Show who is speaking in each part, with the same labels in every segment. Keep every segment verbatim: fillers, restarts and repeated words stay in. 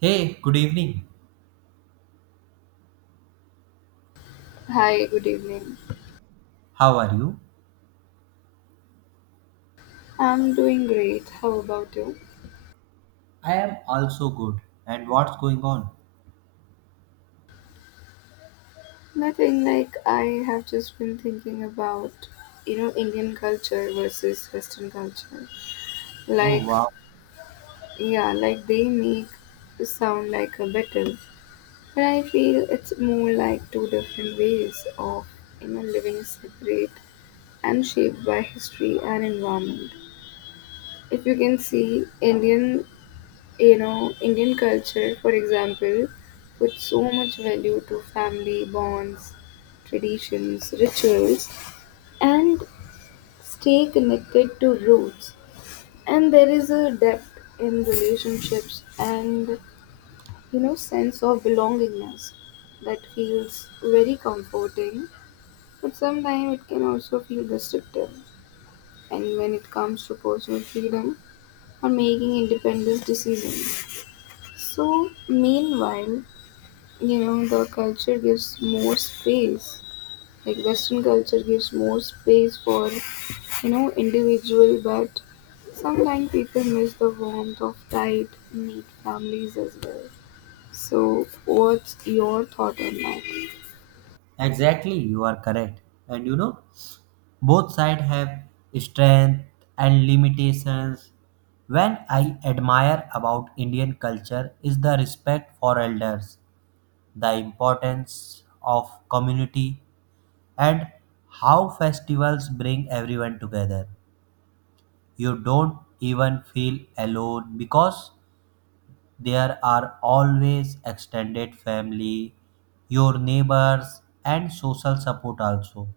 Speaker 1: Hey, good evening.
Speaker 2: Hi, good evening.
Speaker 1: How are you?
Speaker 2: I'm doing great. How about you?
Speaker 1: I am also good. And what's going on?
Speaker 2: Nothing like I have just been thinking about, you know, Indian culture versus Western culture.
Speaker 1: Oh,
Speaker 2: Like,
Speaker 1: wow.
Speaker 2: yeah, like they make the sound like a battle, but I feel it's more like two different ways of, you know, living separate and shaped by history and environment. If you can see, Indian You know, Indian culture, for example, puts so much value to family bonds, traditions, rituals, and stay connected to roots. And there is a depth in relationships and, you know, sense of belongingness that feels very comforting, but sometimes it can also feel restrictive. And when it comes to personal freedom or making independent decisions. So, meanwhile, you know the culture gives more space, like western culture gives more space for you know individual, but sometimes people miss the warmth of tight knit families as well. So what's your thought on that?
Speaker 1: Exactly, you are correct. And you know, both sides have strength and limitations. When I admire about Indian culture is the respect for elders, the importance of community, and how festivals bring everyone together. You don't even feel alone because there are always extended family, your neighbors, and social support also.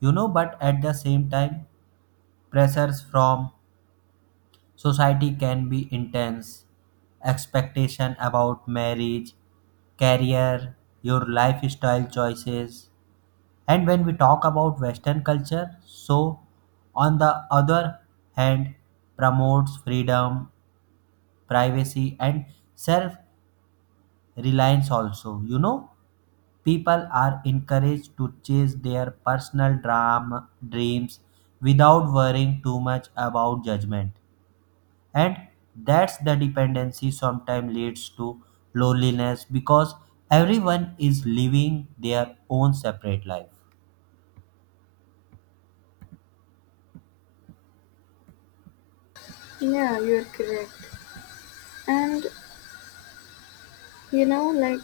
Speaker 1: You know, but at the same time, pressures from society can be intense. Expectation about marriage, career, your lifestyle choices. And when we talk about Western culture, so on the other hand, promotes freedom, privacy, and self reliance also. You know, people are encouraged to chase their personal drama dreams without worrying too much about judgment. And that's the dependency sometimes leads to loneliness because everyone is living their own separate life.
Speaker 2: Yeah, you're correct. And you know like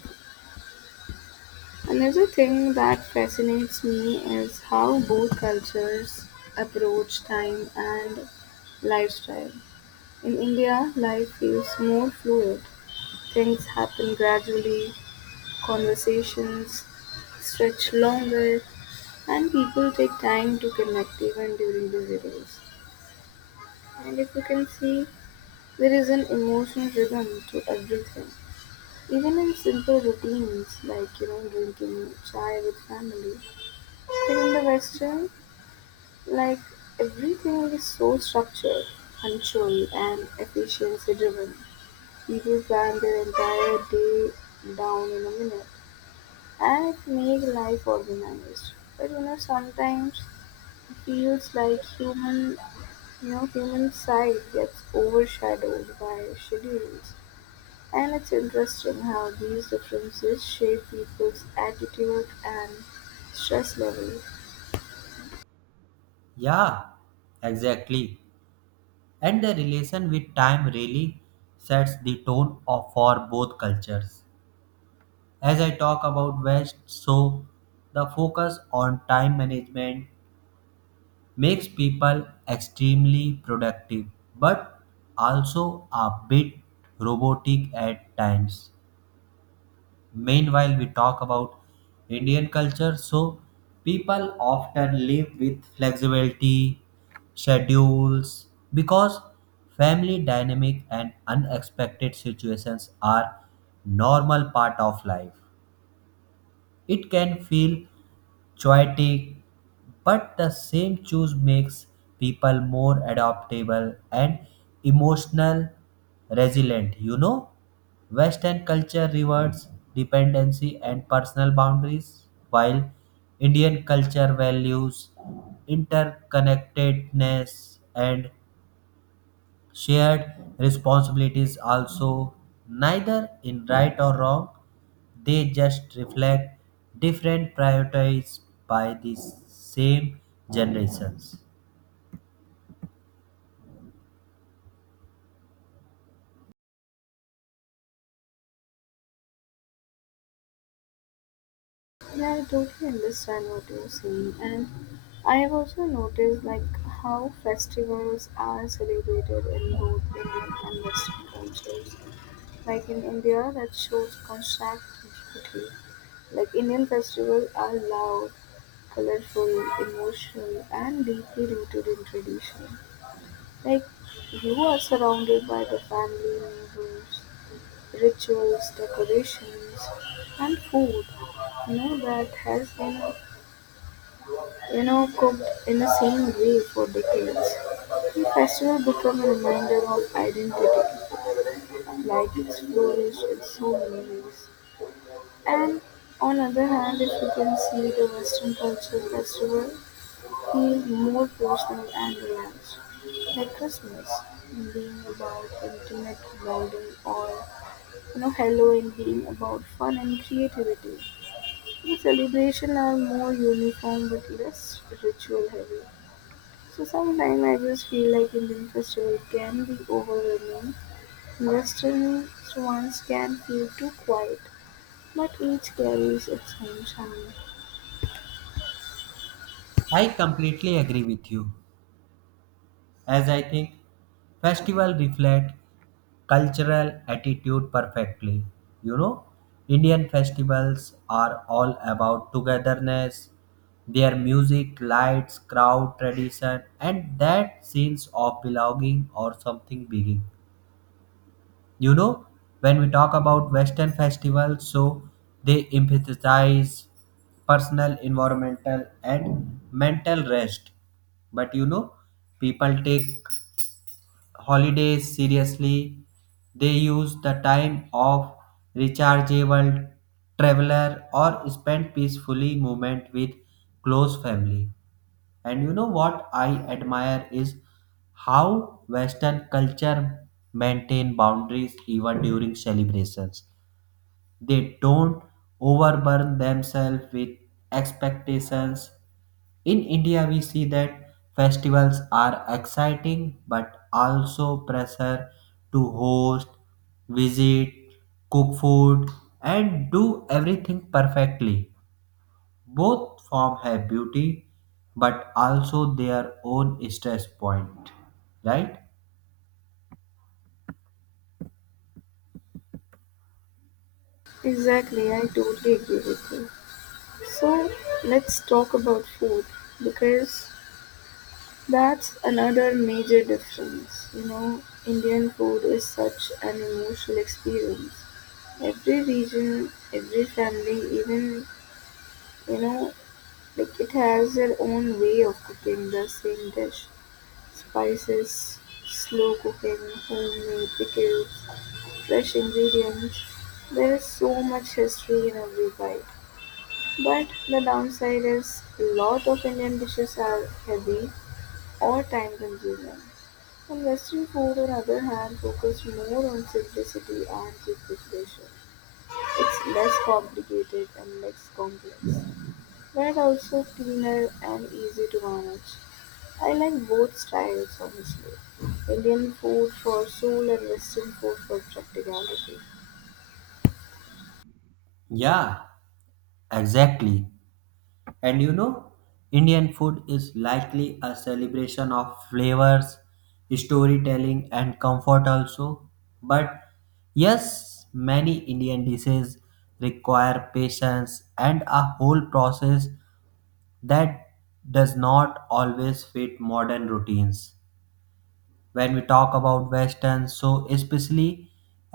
Speaker 2: another thing that fascinates me is how both cultures approach time and lifestyle. In India, life feels more fluid. Things happen gradually, conversations stretch longer, and people take time to connect even during busy days. And if you can see, there is an emotional rhythm to everything. Even in simple routines like you know drinking chai with family. But in the Western, like everything is so structured, punctual and efficiency driven. People plan their entire day down in a minute, and it makes life organized. But you know, sometimes it feels like human, you know, human side gets overshadowed by schedules. And it's interesting how these differences shape people's attitude and stress level.
Speaker 1: Yeah, exactly. And the relation with time really sets the tone of, for both cultures. As I talk about West, so the focus on time management makes people extremely productive but also a bit robotic at times. Meanwhile, we talk about Indian culture, so people often live with flexibility, schedules, because family dynamic and unexpected situations are normal part of life. It can feel chaotic, but the same choice makes people more adaptable and emotional resilient. You know, Western culture rewards dependency and personal boundaries, while Indian culture values interconnectedness and shared responsibilities also. Neither in right or wrong, they just reflect different priorities by the same generations.
Speaker 2: Yeah, I totally understand what you're saying, and I have also noticed like how festivals are celebrated in both Indian and Western cultures. Like in India, that shows contrast and beauty. Like Indian festivals are loud, colorful, emotional, and deeply rooted in tradition. Like you are surrounded by the family, neighbors, rituals, decorations, and food. You know that has been you know, cooked in the same way for decades, the festival became a reminder of identity, like it's flourished in so many ways. And on other hand, if you can see the Western culture festival feel more personal and relaxed, like Christmas being about intimate bonding or you know Halloween being about fun and creativity. The celebration are more uniform but less ritual heavy. So sometimes I just feel like Indian festival can be overwhelming. Western ones can feel too quiet, but each carries its own charm.
Speaker 1: I completely agree with you. As I think festival reflect cultural attitude perfectly. You know, Indian festivals are all about togetherness, their music, lights, crowd, tradition, and that sense of belonging or something big. You know, when we talk about Western festivals, so they emphasize personal, environmental, and mental rest. But you know, people take holidays seriously. They use the time of rechargeable traveler or spend peacefully moment with close family. And you know what I admire is how Western culture maintain boundaries even during celebrations. They don't overburden themselves with expectations. In India, we see that festivals are exciting but also pressure to host, visit, cook food, and do everything perfectly. Both form have beauty but also their own stress point, right?
Speaker 2: Exactly, I totally agree with you. So let's talk about food because that's another major difference. You know, Indian food is such an emotional experience. Every region, every family, even you know Like it has their own way of cooking the same dish: spices, slow cooking, homemade pickles, fresh ingredients. There is so much history in every bite. But the downside is a lot of Indian dishes are heavy or time consuming. And Western food, on other hand, focus more on simplicity and quick preparation. It's less complicated and less complex, but also cleaner and easy to manage. I like both styles honestly. Indian food for soul and Western food for practicality.
Speaker 1: Yeah, exactly. And you know, Indian food is likely a celebration of flavors, storytelling, and comfort also. But yes, many Indian dishes require patience and a whole process that does not always fit modern routines. When we talk about western, so especially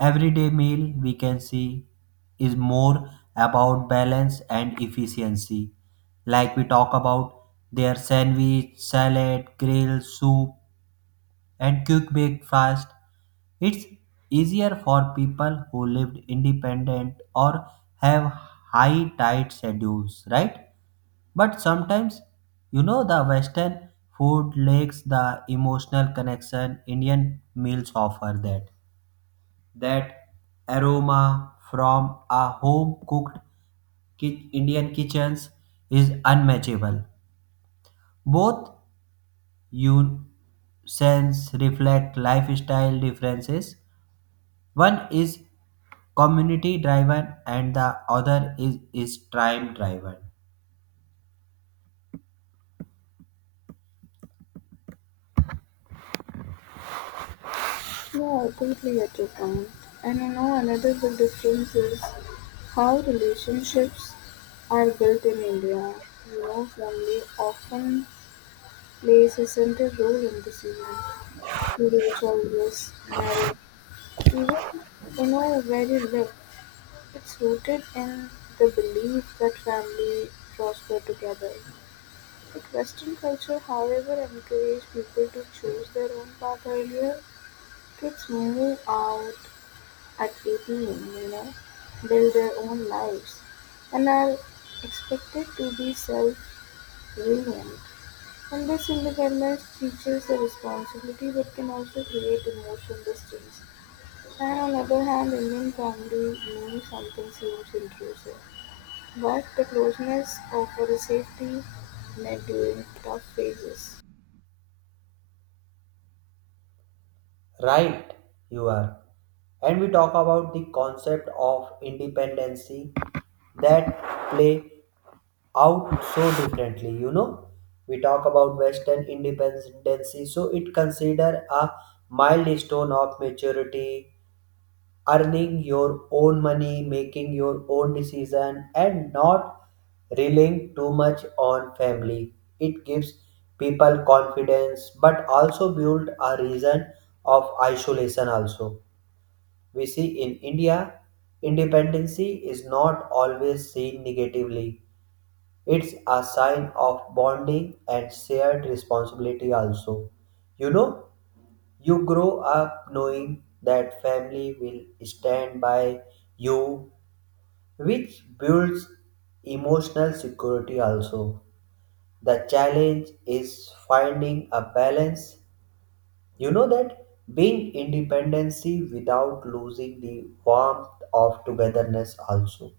Speaker 1: everyday meal we can see is more about balance and efficiency, like we talk about their sandwich salad grill soup and quick breakfast. It's easier for people who lived independent or have high tight schedules, right? But sometimes, you know, the Western food lacks the emotional connection Indian meals offer that. That aroma from a home cooked ki- Indian kitchens is unmatchable. Both you sense reflect lifestyle differences. One is community driven and the other is, is time driven.
Speaker 2: No, I totally get your point. And you know another big difference is how relationships are built in India. You know, family often plays a central role in decision. Marriage, always marriage, even you know very little. It's rooted in the belief that family prosper together. Western culture, however, encouraged people to choose their own path earlier. Kids move out at eighteen, you know, build their own lives, and are expected to be self-reliant. And this independence teaches the responsibility but can also create emotional distance. And on the other hand, Indian family means something seems intrusive. But the closeness offers a safety net during tough phases.
Speaker 1: Right, you are. And we talk about the concept of independency that play out so differently. You know, we talk about Western independency, so it consider a milestone of maturity, earning your own money, making your own decision, and not relying too much on family. It gives people confidence, but also build a reason of isolation. Also, we see in India, independency is not always seen negatively. It's a sign of bonding and shared responsibility. Also, you know, you grow up knowing that family will stand by you, which builds emotional security also. The challenge is finding a balance. You know that being independency without losing the warmth of togetherness also.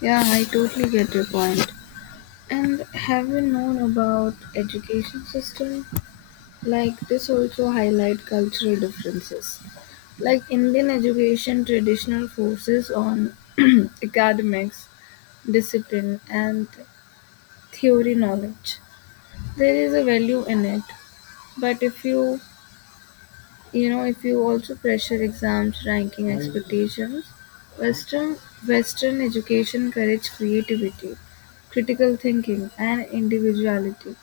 Speaker 2: Yeah, I totally get your point. And have you known about education system? Like this also highlight cultural differences. Like Indian education traditional focuses on academics, discipline and theory knowledge. There is a value in it. But if you You know, if you also pressure exams, ranking expectations, Western Western education encourages creativity, critical thinking, and individuality,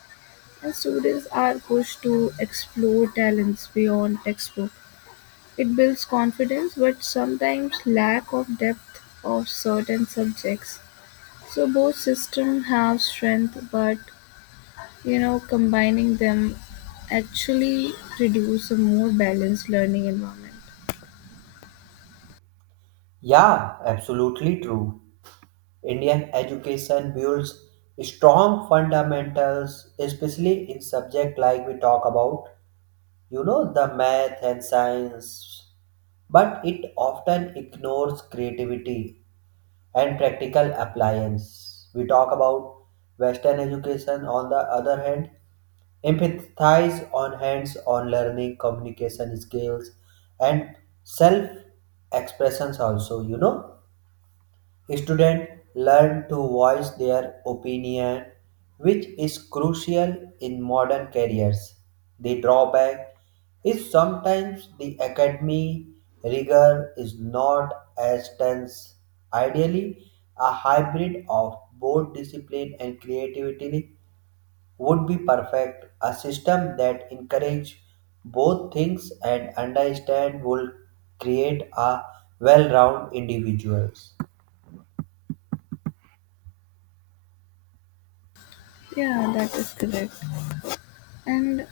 Speaker 2: and students are pushed to explore talents beyond textbook. It builds confidence, but sometimes lack of depth of certain subjects. So both systems have strength, but you know, combining them actually produce a more balanced learning environment.
Speaker 1: Yeah, absolutely true. Indian education builds strong fundamentals, especially in subject like we talk about, you know, the math and science, but it often ignores creativity and practical appliance. We talk about western education, on the other hand, empathize on hands on learning, communication skills, and self expressions also. You know, students learn to voice their opinion, which is crucial in modern careers. The drawback is sometimes the academy rigor is not as tense. Ideally, a hybrid of both discipline and creativity would be perfect. A system that encourages both things and understand will create a well-rounded individuals.
Speaker 2: Yeah, that is correct. And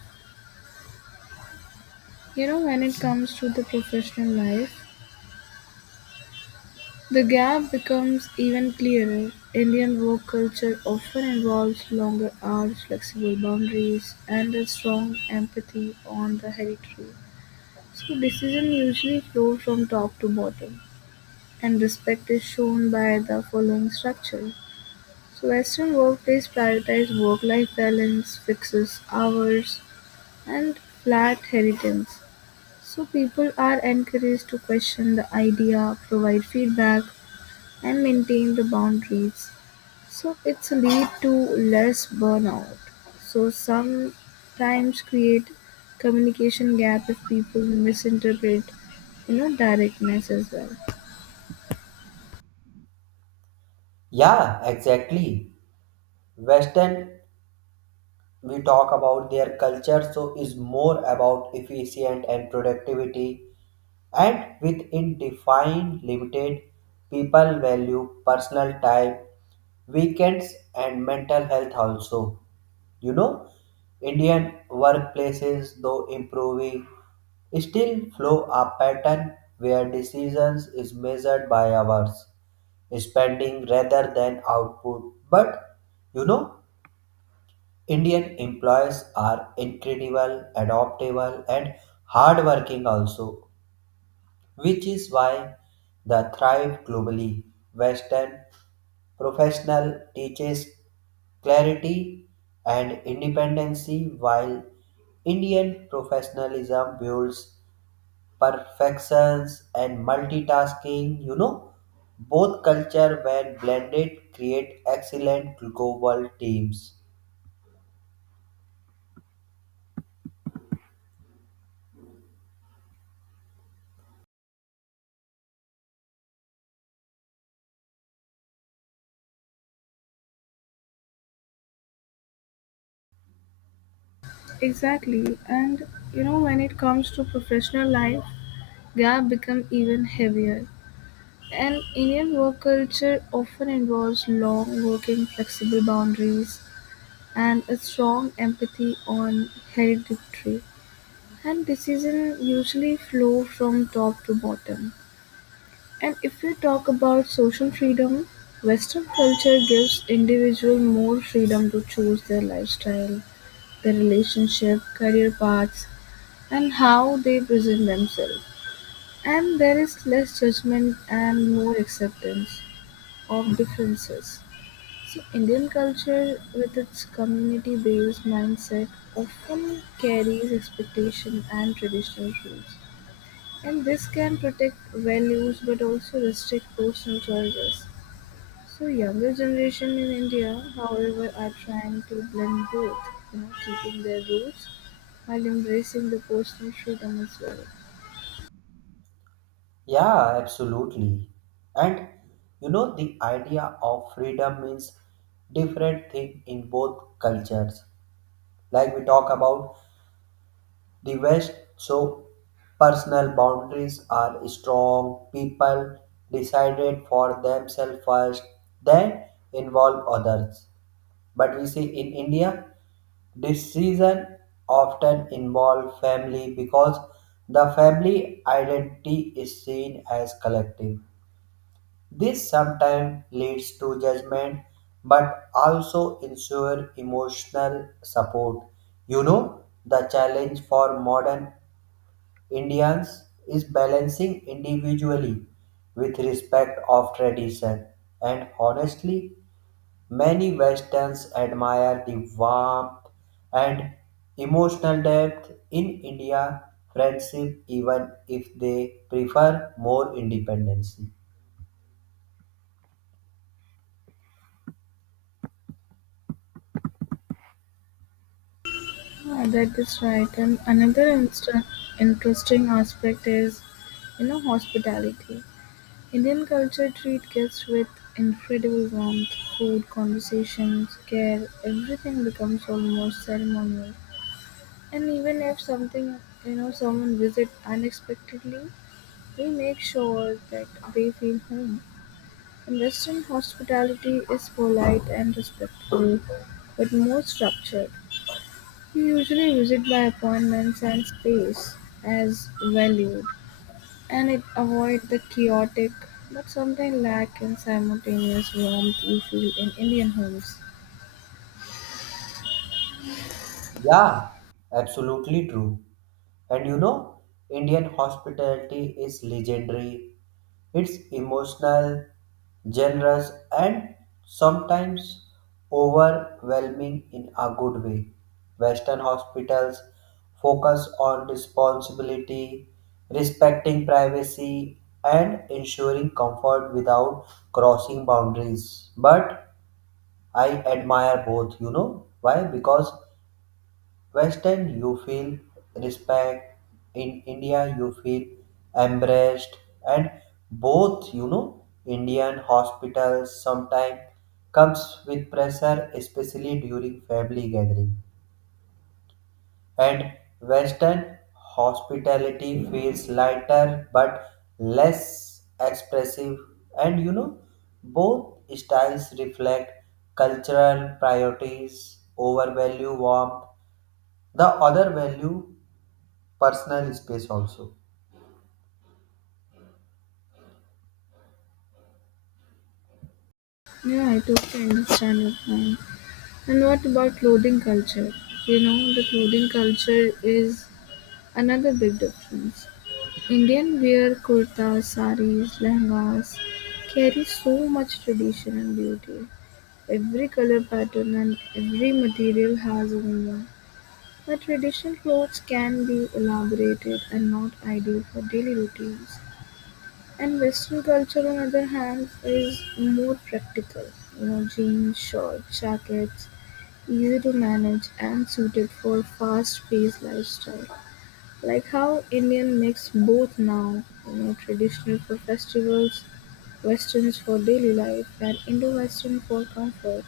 Speaker 2: you know, when it comes to the professional life, the gap becomes even clearer. Indian work culture often involves longer hours, flexible boundaries, and a strong empathy on the hereditary. So, decision usually flow from top to bottom, and respect is shown by the following structure. So, Western workplace prioritize work life balance, fixes hours, and flat inheritance. So people are encouraged to question the idea, provide feedback, and maintain the boundaries. So it's lead to less burnout. So sometimes create communication gap if people misinterpret, you know, directness as well.
Speaker 1: Yeah, exactly. Western, we talk about their culture, so is more about efficient and productivity. And within defined, limited, people value personal time, weekends, and mental health also. You know, Indian workplaces, though improving, still flow a pattern where decisions is measured by hours spending rather than output. But you know, Indian employees are incredible, adaptable, and hardworking also, which is why they thrive globally. Western professional teaches clarity and independency, while Indian professionalism builds perfections and multitasking. You know, both culture when blended create excellent global teams.
Speaker 2: Exactly, and you know when it comes to professional life, gap become even heavier. And Indian work culture often involves long working, flexible boundaries and a strong empathy on hereditary and decisions usually flow from top to bottom. And if we talk about social freedom, Western culture gives individuals more freedom to choose their lifestyle, their relationship, career paths, and how they present themselves. And there is less judgment and more acceptance of differences. So Indian culture with its community-based mindset often carries expectation and traditional rules. And this can protect values but also restrict personal choices. So younger generation in India, however, are trying to blend both, you know, keeping their roots while embracing the personal freedom as well.
Speaker 1: Yeah, absolutely. And you know, the idea of freedom means different thing in both cultures. Like we talk about the west, so personal boundaries are strong, people decided for themselves first, then involve others. But we see in India, decisions often involve family because the family identity is seen as collective. This sometimes leads to judgment but also ensure emotional support. You know, the challenge for modern Indians is balancing individually with respect of tradition. And honestly, many Westerns admire the warmth and emotional depth in India friendship even if they prefer more independency.
Speaker 2: Yeah, that is right. And another insta- interesting aspect is, you know, hospitality. Indian culture treats guests with incredible warmth, food, conversations, care, everything becomes almost ceremonial. And even if something, you know, someone visits unexpectedly, we make sure that they feel home. And Western hospitality is polite and respectful, but more structured. We usually visit by appointments and space as valued, and it avoid the chaotic but sometimes lack in simultaneous warmth we feel in Indian homes.
Speaker 1: Yeah, absolutely true. And you know, Indian hospitality is legendary. It's emotional, generous, and sometimes overwhelming in a good way. Western hospitals focus on responsibility, respecting privacy, and ensuring comfort without crossing boundaries. But I admire both, you know. Why? Because Western, you feel respect. In India, you feel embraced. And both, you know, Indian hospitals sometimes comes with pressure, especially during family gathering. And Western hospitality feels lighter but less expressive. And you know, both styles reflect cultural priorities over value warmth. The other value personal space also.
Speaker 2: Yeah, I totally understand your point. And what about clothing culture? You know, the clothing culture is another big difference. Indian wear kurtas, saris, lehengas carry so much tradition and beauty. Every color pattern and every material has a meaning. But traditional clothes can be elaborated and not ideal for daily routines. And Western culture, on other hand, is more practical. You know, jeans, shorts, jackets, easy to manage and suited for fast-paced lifestyle. Like how Indian mix both now, you know, traditional for festivals, westerns for daily life, and Indo-Western for comfort.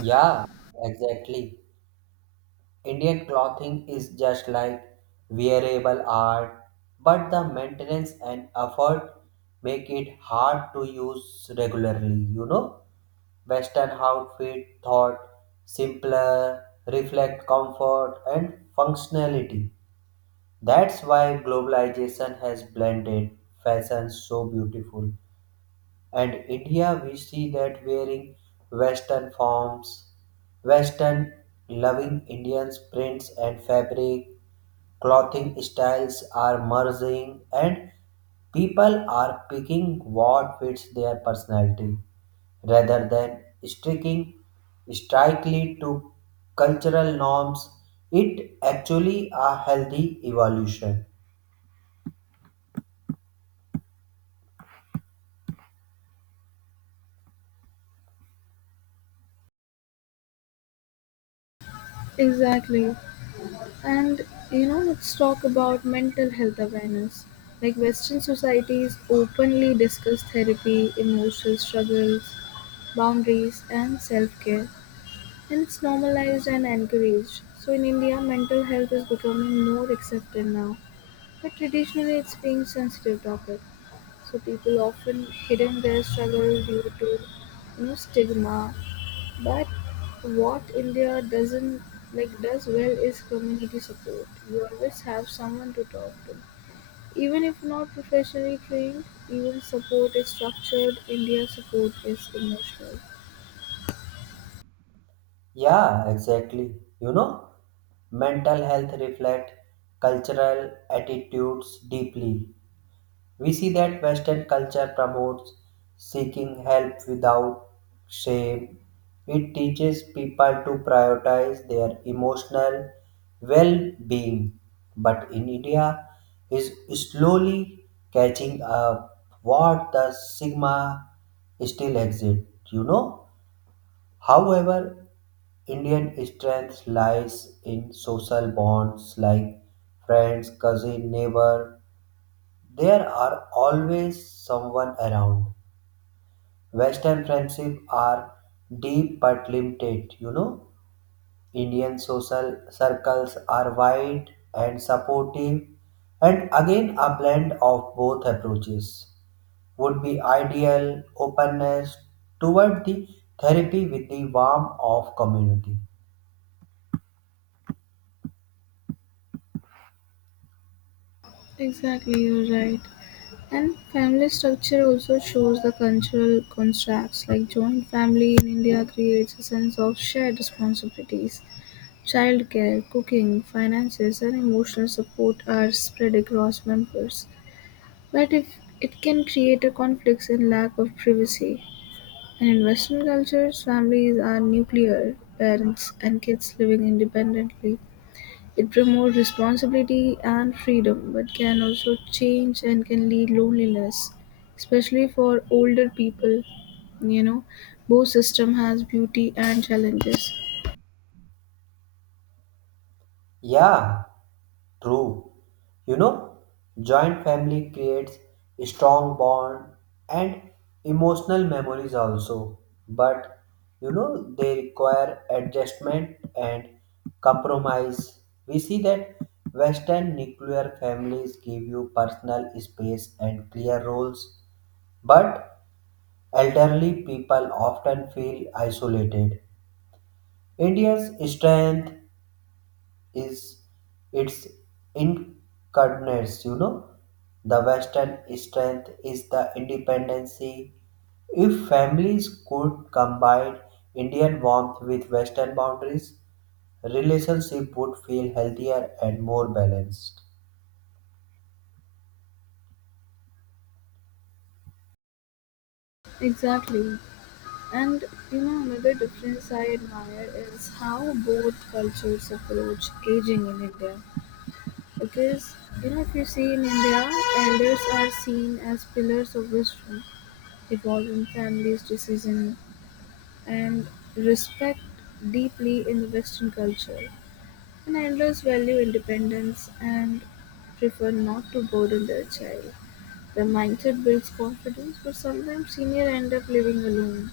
Speaker 1: Yeah, exactly. Indian clothing is just like wearable art, but the maintenance and effort make it hard to use regularly, you know? Western outfit thought simpler, reflect comfort and functionality. That's why globalization has blended fashion so beautiful. And India, we see that wearing Western forms, Western loving Indians' prints and fabric, clothing styles are merging, and people are picking what fits their personality rather than sticking strictly to cultural norms. It actually a healthy evolution.
Speaker 2: Exactly. And you know, let's talk about mental health awareness. Like Western societies openly discuss therapy, emotional struggles, boundaries, and self care, and it's normalized and encouraged. So in India, mental health is becoming more accepted now, but traditionally it's being sensitive topic. So people often hidden their struggle due to you know stigma, but what India doesn't like does well is community support. You always have someone to talk to. Even if not professionally trained, even support is structured, India support is emotional.
Speaker 1: Yeah, exactly. You know, mental health reflect cultural attitudes deeply. We see that Western culture promotes seeking help without shame. It teaches people to prioritize their emotional well-being. But in India is slowly catching up, what the stigma still exists, you know. However, Indian strength lies in social bonds like friends, cousin, neighbor. There are always someone around. Western friendships are deep but limited, you know. Indian social circles are wide and supportive, and again, a blend of both approaches would be ideal, openness toward the therapy with the warmth of community.
Speaker 2: Exactly, you're right. And family structure also shows the cultural contracts, like joint family in India creates a sense of shared responsibilities. Childcare, cooking, finances, and emotional support are spread across members. But if it can create a conflicts and lack of privacy, and in Western cultures, families are nuclear, parents and kids living independently. It promotes responsibility and freedom, but can also change and can lead loneliness, especially for older people. You know, both system has beauty and challenges.
Speaker 1: Yeah, true. You know, joint family creates strong bond and emotional memories also. But you know, they require adjustment and compromise. We see that Western nuclear families give you personal space and clear roles, but elderly people often feel isolated. India's strength is its incarnates, you know. The Western strength is the independency. If families could combine Indian warmth with Western boundaries, relationship would feel healthier and more balanced.
Speaker 2: Exactly. And you know, another difference I admire is how both cultures approach aging in India. Because, you know, if you see in India, elders are seen as pillars of wisdom, evolving families' decision and respect deeply in the Western culture. And elders value independence and prefer not to burden their child. The mindset builds confidence, but sometimes senior end up living alone.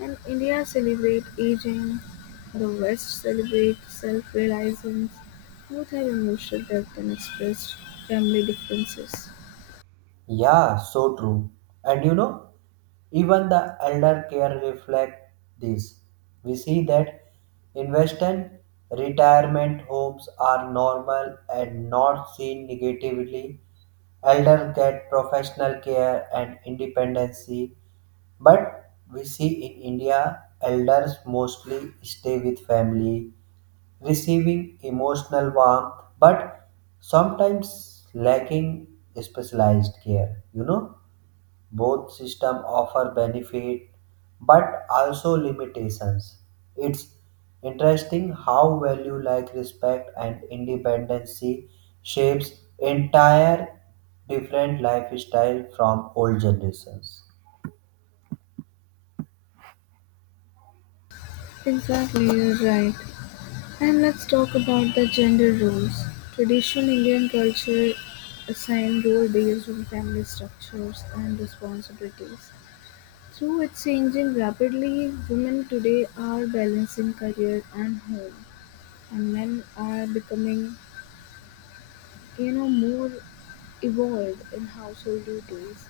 Speaker 2: And India celebrate aging, the West celebrate self-realization, both have emotional depth and express family differences.
Speaker 1: Yeah, so true. And you know, even the elder care reflect this. We see that in Western, retirement homes are normal and not seen negatively. Elder get professional care and independency, but we see in India, elders mostly stay with family receiving emotional warmth, but sometimes lacking specialized care. You know, both system offer benefit but also limitations. It's interesting how value like respect and independency shapes entire different lifestyle from old generations.
Speaker 2: Exactly, you're right. And let's talk about the gender roles. Traditional Indian culture assign role based on family structures and responsibilities. Through its changing rapidly, women today are balancing career and home, and men are becoming you know, more evolved in household duties.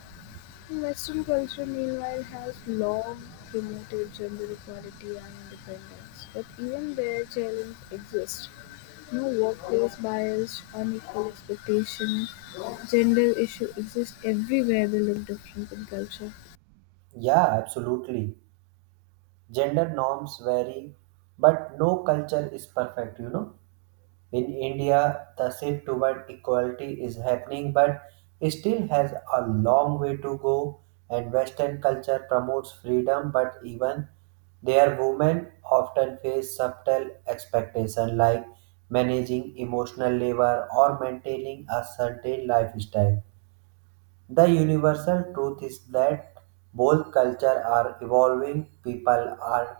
Speaker 2: Western culture, meanwhile, has long promoted gender equality and independence, but even there, challenges exist. No workplace bias, unequal expectation, gender issue exist everywhere they look different in culture.
Speaker 1: Yeah, absolutely. Gender norms vary, but no culture is perfect, you know. In India, the shift toward equality is happening, but it still has a long way to go. And Western culture promotes freedom, but even their women often face subtle expectations like managing emotional labor or maintaining a certain lifestyle. The universal truth is that both cultures are evolving, people are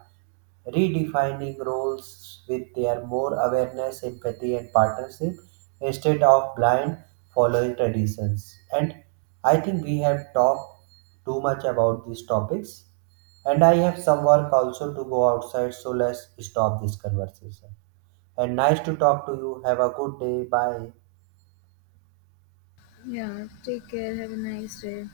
Speaker 1: redefining roles with their more awareness, empathy, and partnership instead of blind following traditions. And I think we have talked too much about these topics. And I have some work also to go outside, so let's stop this conversation. And nice to talk to you. Have a good day. Bye.
Speaker 2: Yeah, take care. Have a nice day.